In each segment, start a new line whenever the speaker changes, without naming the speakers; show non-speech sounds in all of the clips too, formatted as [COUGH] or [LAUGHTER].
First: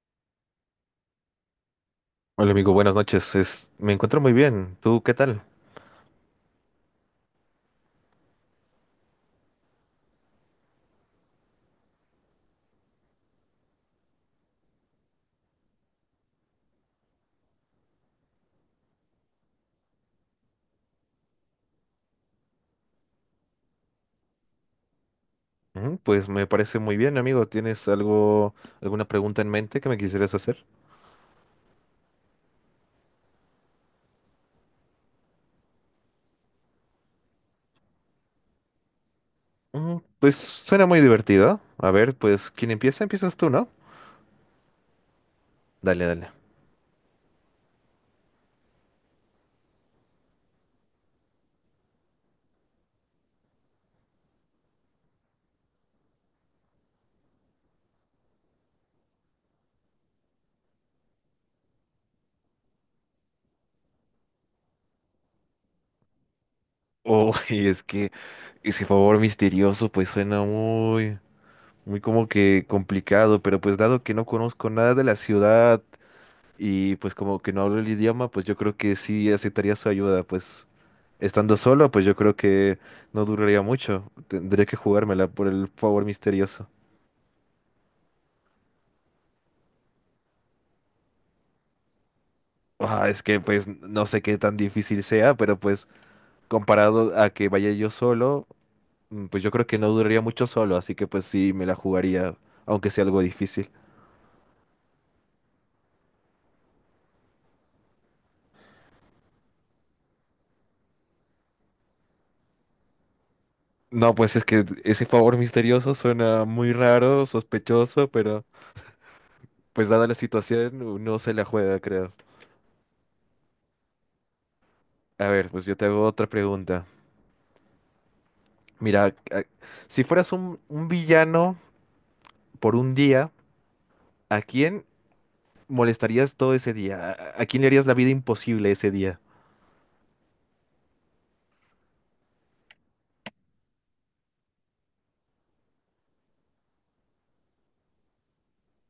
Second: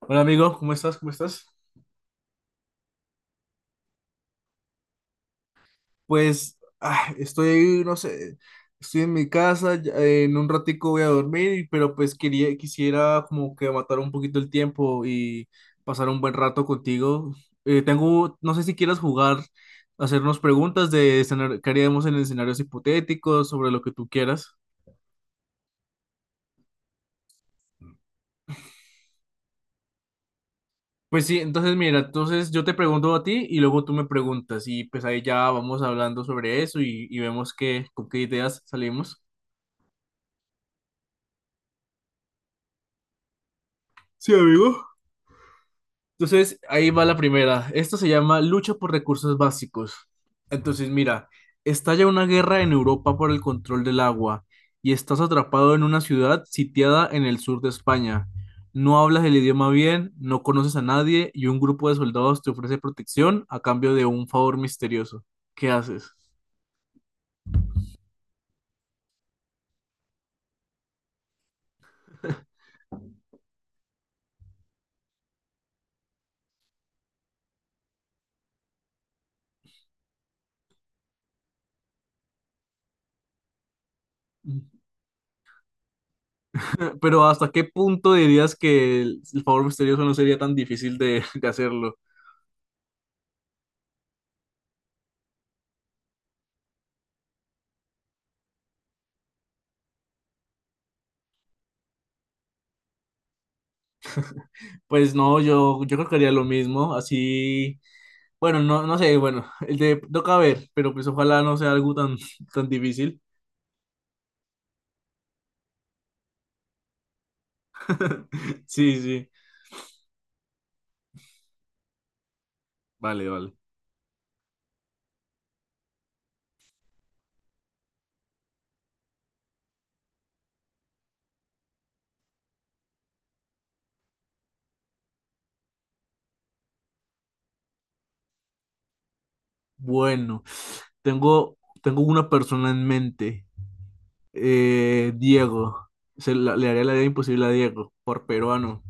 Hola amigo, ¿cómo estás? ¿Cómo estás?
Hola amigo, buenas noches. Me encuentro muy bien. ¿Tú qué tal?
Estoy, no sé, estoy en mi casa, en un ratico voy a dormir, pero pues quisiera como que matar un poquito el tiempo y pasar un buen rato contigo. Tengo, no sé si quieras jugar, hacernos preguntas que haríamos en escenarios hipotéticos, sobre lo que tú quieras.
Pues me parece muy bien, amigo. ¿Tienes algo, alguna pregunta en mente que me quisieras hacer?
Pues sí, entonces mira, entonces yo te pregunto a ti y luego tú me preguntas y pues ahí ya vamos hablando sobre eso y vemos qué, con qué ideas salimos.
Pues suena muy divertido. A ver, pues quien empieza, empiezas tú, ¿no?
Sí, amigo.
Dale, dale.
Entonces, ahí va la primera. Esto se llama lucha por recursos básicos. Entonces, mira, estalla una guerra en Europa por el control del agua y estás atrapado en una ciudad sitiada en el sur de España. No hablas el idioma bien, no conoces a nadie y un grupo de soldados te ofrece protección a cambio de un favor misterioso. ¿Qué haces?
Oh, [LAUGHS] y es que ese favor misterioso pues suena muy, muy como que complicado, pero pues dado que no conozco nada de la ciudad y pues como que no hablo el idioma, pues yo creo que sí aceptaría su ayuda, pues estando solo, pues yo creo que no duraría mucho, tendré que
[LAUGHS]
jugármela por el favor misterioso.
Pero ¿hasta qué punto dirías que el favor misterioso no sería tan difícil de, [LAUGHS] de hacerlo?
Ah, es que pues no sé qué tan difícil sea, pero pues comparado a que vaya yo solo, pues yo creo que no duraría mucho solo, así que pues sí me la jugaría, aunque sea algo difícil.
Pues no, yo creo que haría lo mismo, así. Bueno, no, no sé, bueno, [LAUGHS] el de toca ver, pero pues ojalá no sea algo tan, tan difícil.
No, pues es que ese favor misterioso suena muy raro, sospechoso, pero
[LAUGHS] Sí, sí.
pues dada la situación uno se la juega, creo.
Vale, vale.
A ver, pues yo te hago otra pregunta. Mira, a- si fueras un villano por un día, ¿a quién molestarías todo ese día? A quién le harías la vida imposible ese día?
Bueno, tengo, tengo una persona en mente. Diego. Le haría la idea imposible a Diego, por peruano.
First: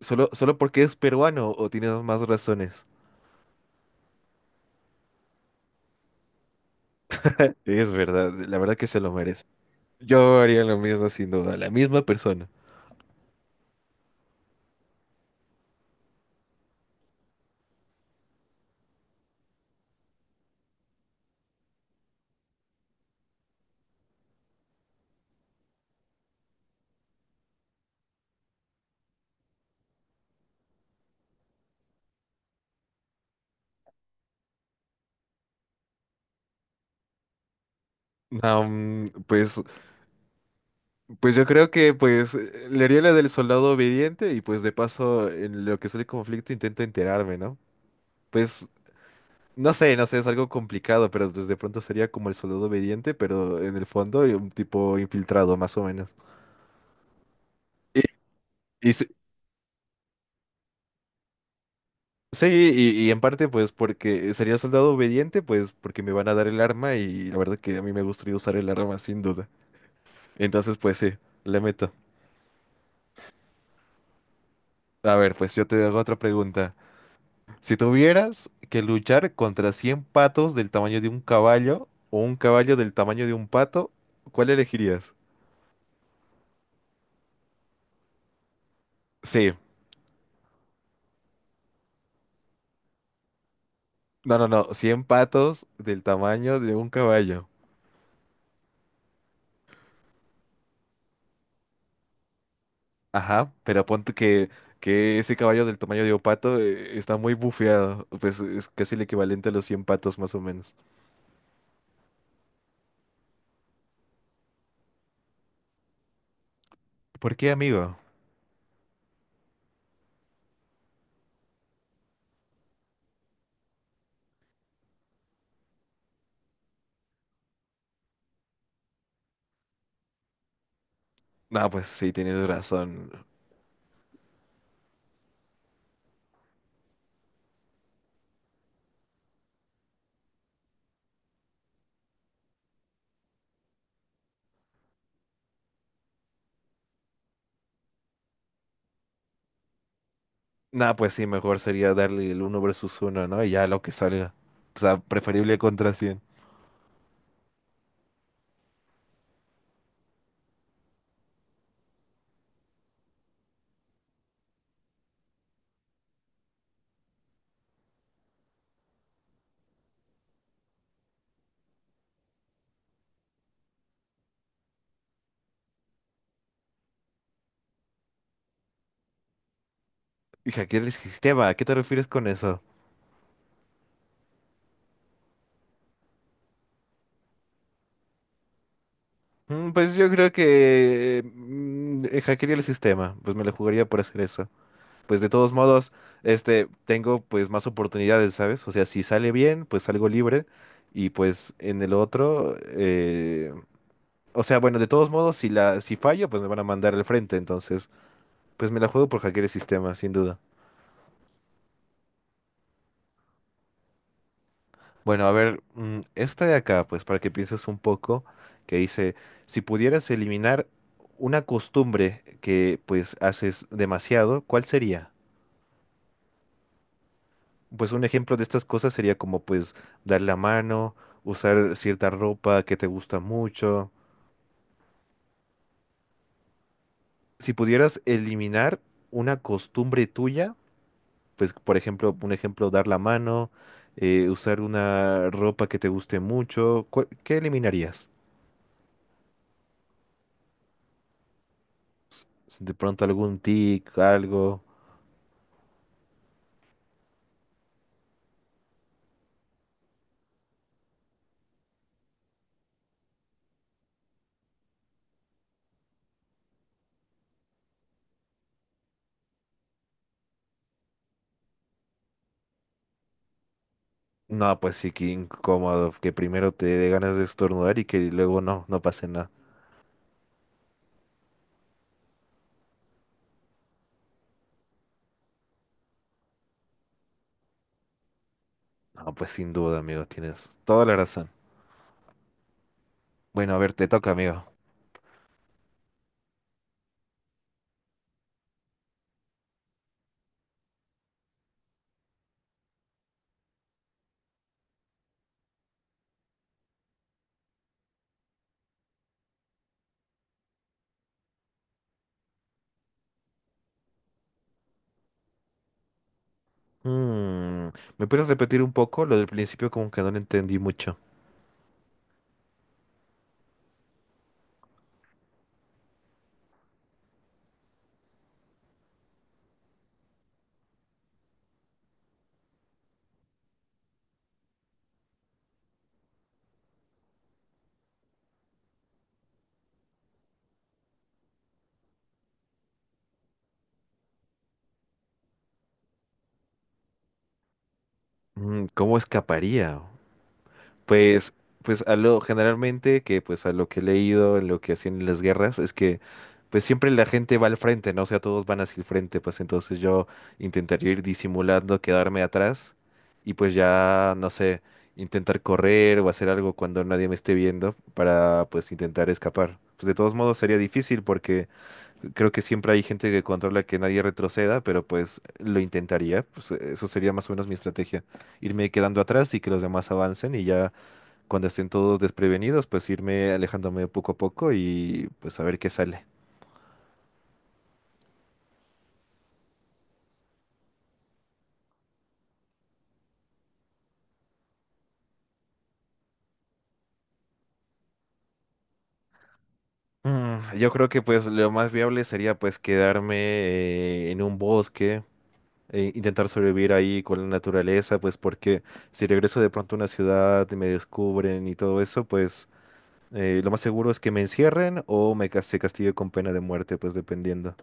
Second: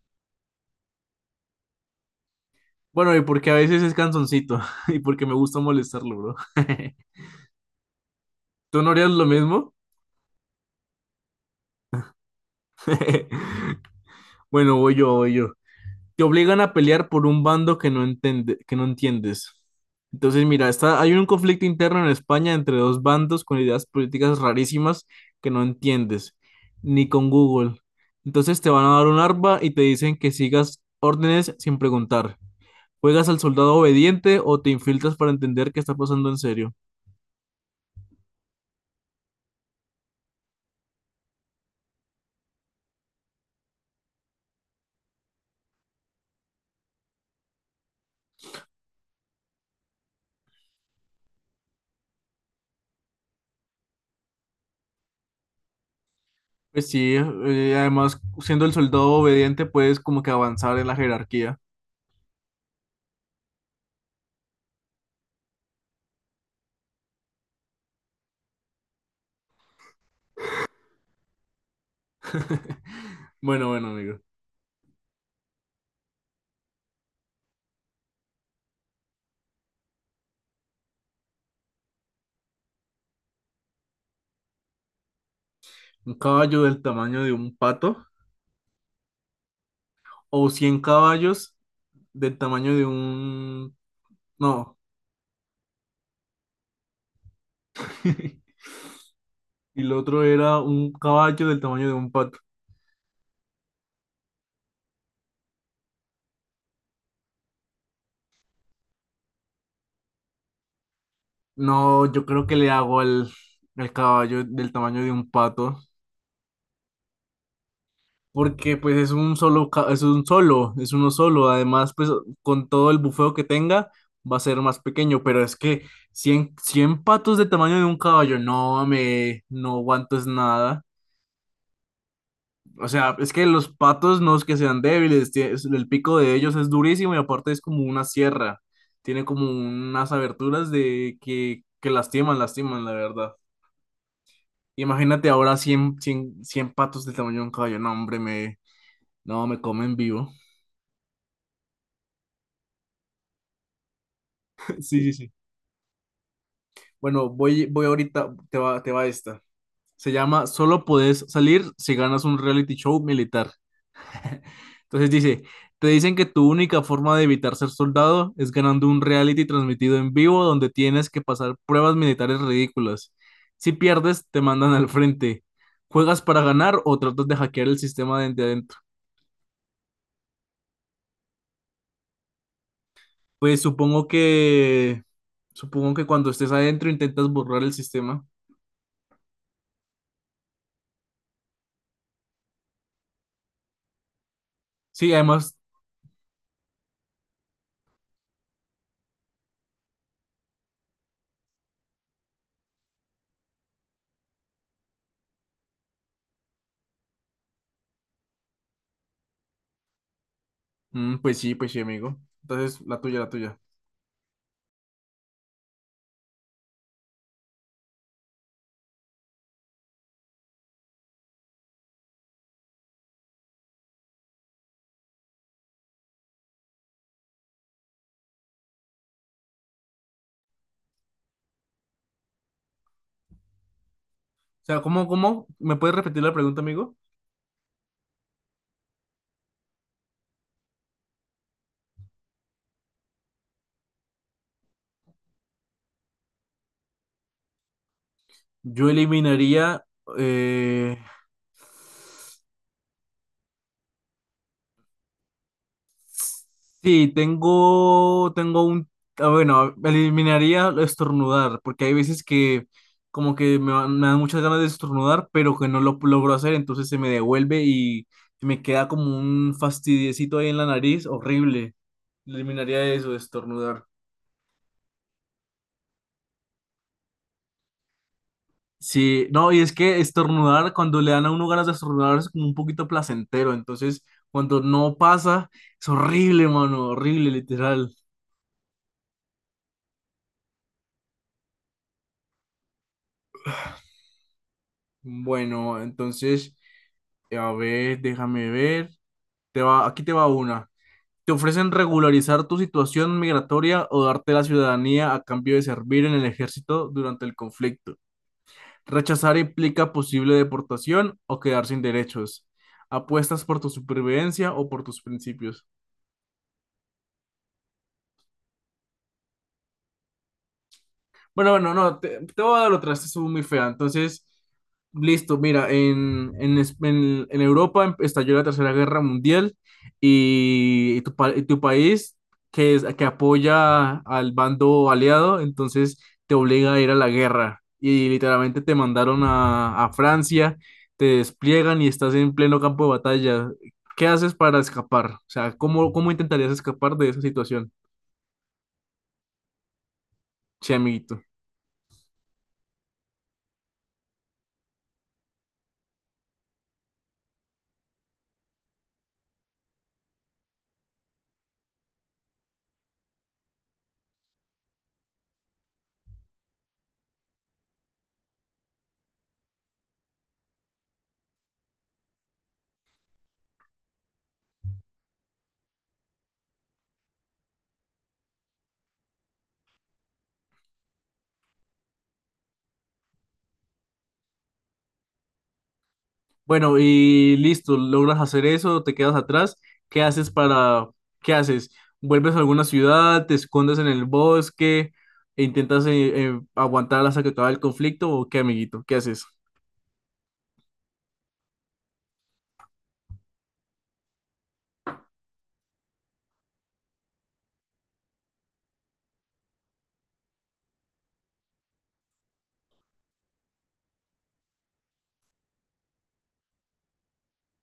¿Solo, solo porque es peruano o tienes más razones?
Bueno, y porque a veces es canzoncito [LAUGHS] y porque me gusta molestarlo, bro. [LAUGHS]
Es verdad, la verdad
¿Tú
que
no
se
harías
lo
lo
merece.
mismo?
Yo haría lo mismo sin duda, la misma persona.
[LAUGHS] Bueno, voy yo. Te obligan a pelear por un bando que no entiendes. Entonces, mira, hay un conflicto interno en España entre dos bandos con ideas políticas rarísimas que no entiendes, ni con Google. Entonces te van a dar un arma y te dicen que sigas órdenes sin preguntar. ¿Juegas al soldado obediente o te infiltras para entender qué está pasando en serio?
Ah, pues, pues yo creo que pues le haría la del soldado obediente y pues de paso en lo que es el conflicto intento enterarme, ¿no? Pues no sé, no sé, es algo complicado, pero pues de pronto sería como el soldado obediente, pero en el fondo un tipo infiltrado, más o menos.
Pues sí,
Y,
además, siendo el
y s-
soldado obediente, puedes como que avanzar en la jerarquía.
sí, y en parte pues porque sería soldado obediente, pues porque me van a dar el arma y la verdad que a mí me gustaría usar el arma sin duda. Entonces pues sí, le meto.
[LAUGHS] Bueno, bueno, amigo.
A ver, pues yo te hago otra pregunta. Si tuvieras que luchar contra 100 patos del tamaño de un caballo o un caballo del tamaño de un pato, ¿cuál elegirías?
Un caballo del tamaño de un pato
Sí.
o 100 caballos del tamaño de un...
No, no, no,
No,
100 patos del tamaño de un caballo.
[LAUGHS] y el otro era un caballo del tamaño de un pato.
Ajá, pero ponte que ese caballo del tamaño de un pato está muy bufeado. Pues es casi el equivalente a los 100 patos más o menos.
No, yo creo que al caballo del tamaño de un pato,
¿Por qué, amigo?
porque pues es un solo, ca- es un solo, es uno solo. Además, pues con todo el bufeo que tenga, va a ser más pequeño, pero es que 100 patos del tamaño de un caballo, no, me, no aguanto es nada.
No, pues sí, tienes
O
razón.
sea, es que los patos no es que sean débiles, el pico de ellos es durísimo y aparte es como una sierra. Tiene como unas aberturas de que lastiman, lastiman, la verdad. Imagínate ahora 100 patos del tamaño de un caballo. No, hombre, me, no, me comen vivo.
No, pues sí, mejor sería darle el 1 versus uno, ¿no? Y ya lo que salga. O
[LAUGHS]
sea,
Sí, sí, sí.
preferible contra 100.
Bueno, voy ahorita, te va esta. Se llama Solo podés salir si ganas un reality show militar. Entonces dice, te dicen que tu única forma de evitar ser soldado es ganando un reality transmitido en vivo donde tienes que pasar pruebas militares ridículas. Si pierdes, te mandan al frente. ¿Juegas para ganar o tratas de hackear el sistema desde adentro?
Y hackear el sistema, ¿a qué te refieres con eso?
Pues supongo que Supongo que cuando estés adentro intentas borrar el sistema.
Pues yo creo que hackearía el sistema. Pues me lo jugaría por hacer eso.
Sí,
Pues de todos
además,
modos, este, tengo pues más oportunidades, ¿sabes? O sea, si sale bien, pues salgo libre y pues en el otro, o sea, bueno, de todos modos, si la, si fallo, pues me van a mandar al frente, entonces, pues me la juego por hackear el sistema, sin duda.
mm, pues sí, amigo. Entonces, la tuya.
Bueno, a ver, esta de acá, pues para que pienses un poco, que dice, si pudieras eliminar una costumbre que pues haces demasiado, ¿cuál sería? Pues un ejemplo de estas cosas sería como pues dar la mano, usar cierta ropa que te gusta mucho.
O sea, ¿cómo, cómo? ¿Me puedes repetir la pregunta, amigo?
Si pudieras eliminar una costumbre tuya, pues por ejemplo, un ejemplo, dar la mano, usar una ropa que te guste mucho, ¿qué eliminarías?
Yo eliminaría eh,
De pronto algún tic, algo.
sí, tengo un, ah, bueno, eliminaría estornudar, porque hay veces que como que me dan muchas ganas de estornudar, pero que no lo logro hacer, entonces se me devuelve y me queda como un fastidiecito ahí en la nariz, horrible. Eliminaría eso, estornudar.
No, pues sí, qué incómodo, que primero te dé ganas de estornudar y que luego no, no pase
Sí,
nada.
no, y es que estornudar, cuando le dan a uno ganas de estornudar es como un poquito placentero, entonces cuando no pasa, es horrible, mano, horrible, literal.
No, pues sin duda, amigo, tienes toda la razón. Bueno, a ver, te toca, amigo.
Bueno, entonces... A ver, déjame ver. Te va, aquí te va una. Te ofrecen regularizar tu situación migratoria o darte la ciudadanía a cambio de servir en el ejército durante el conflicto. Rechazar implica posible deportación o quedar sin derechos. Apuestas por tu supervivencia o por tus principios.
Mm. ¿Me puedes repetir un poco? Lo del principio como que no lo entendí mucho.
Bueno, bueno, no, te voy a dar otra, esta estuvo muy fea. Entonces, listo, mira, en Europa estalló la Tercera Guerra Mundial y y tu país, que apoya al bando aliado, entonces te obliga a ir a la guerra. Y literalmente te mandaron a Francia, te despliegan y estás en pleno campo de batalla. ¿Qué haces para escapar? O sea, ¿cómo, cómo intentarías escapar de esa situación?
Mm. ¿Cómo escaparía?
Che, amiguito.
Pues, pues a lo generalmente que pues a lo que he leído, en lo que hacían en las guerras, es que pues siempre la gente va al frente, ¿no? O sea, todos van hacia el frente, pues entonces yo intentaría ir disimulando, quedarme atrás y pues ya, no sé, intentar correr o hacer algo cuando nadie me esté viendo para pues intentar escapar. Pues de todos modos sería difícil porque creo que siempre hay gente que controla que nadie retroceda, pero pues lo intentaría. Pues eso sería más o menos mi estrategia. Irme quedando atrás y que los demás avancen y ya cuando estén todos desprevenidos, pues irme alejándome poco a poco y pues a ver qué sale.
Bueno, y listo, logras hacer eso, te quedas atrás. ¿Qué haces para... ¿Qué haces? ¿Vuelves a alguna ciudad? ¿Te escondes en el bosque? E ¿Intentas aguantar hasta que acabe el conflicto? ¿O qué, amiguito? ¿Qué haces?
Yo creo que pues lo más viable sería pues quedarme en un bosque, e intentar sobrevivir ahí con la naturaleza, pues porque si regreso de pronto a una ciudad y me descubren y todo eso, pues… lo más seguro es que me encierren o se castigue con pena de muerte, pues dependiendo.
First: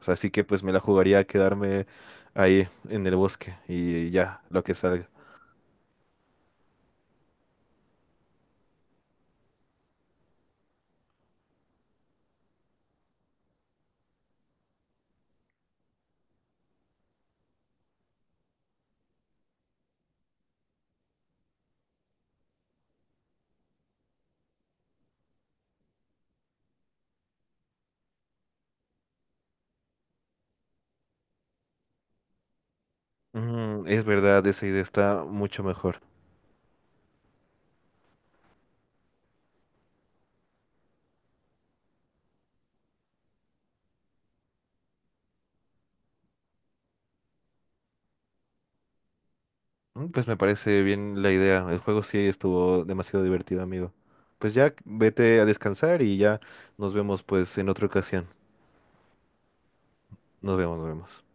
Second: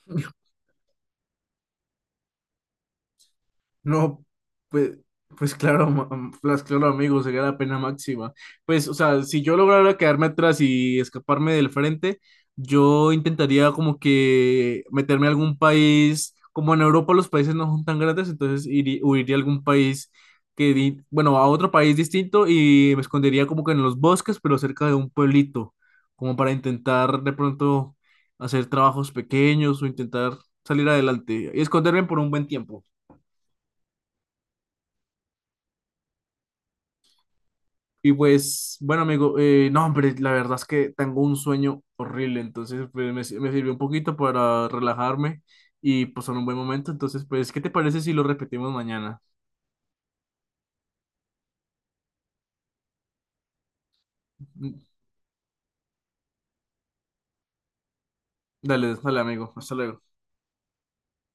O sea, así que pues me la jugaría a quedarme ahí en el bosque y
No,
ya, lo que
pues,
salga.
pues claro, pues claro, amigo, sería la pena máxima. Pues, o sea, si yo lograra quedarme atrás y escaparme del frente, yo intentaría como que meterme a algún país, como en Europa los países no son tan grandes, entonces huiría a algún país bueno, a otro país distinto y me escondería como que en los bosques, pero cerca de un pueblito, como para intentar de pronto hacer trabajos pequeños o intentar salir adelante y esconderme por un buen tiempo.
Es verdad, esa idea está mucho mejor.
Y pues, bueno, amigo, no, hombre, la verdad es que tengo un sueño horrible, entonces pues, me, si- me sirvió un poquito para relajarme y pues en un buen momento, entonces pues, ¿qué te parece si lo repetimos mañana?
Pues me parece bien la idea. El juego sí estuvo demasiado divertido, amigo. Pues ya
Mm,
vete a descansar y ya nos vemos pues en otra ocasión.
dale, dale, amigo, hasta luego.
Nos vemos, nos vemos.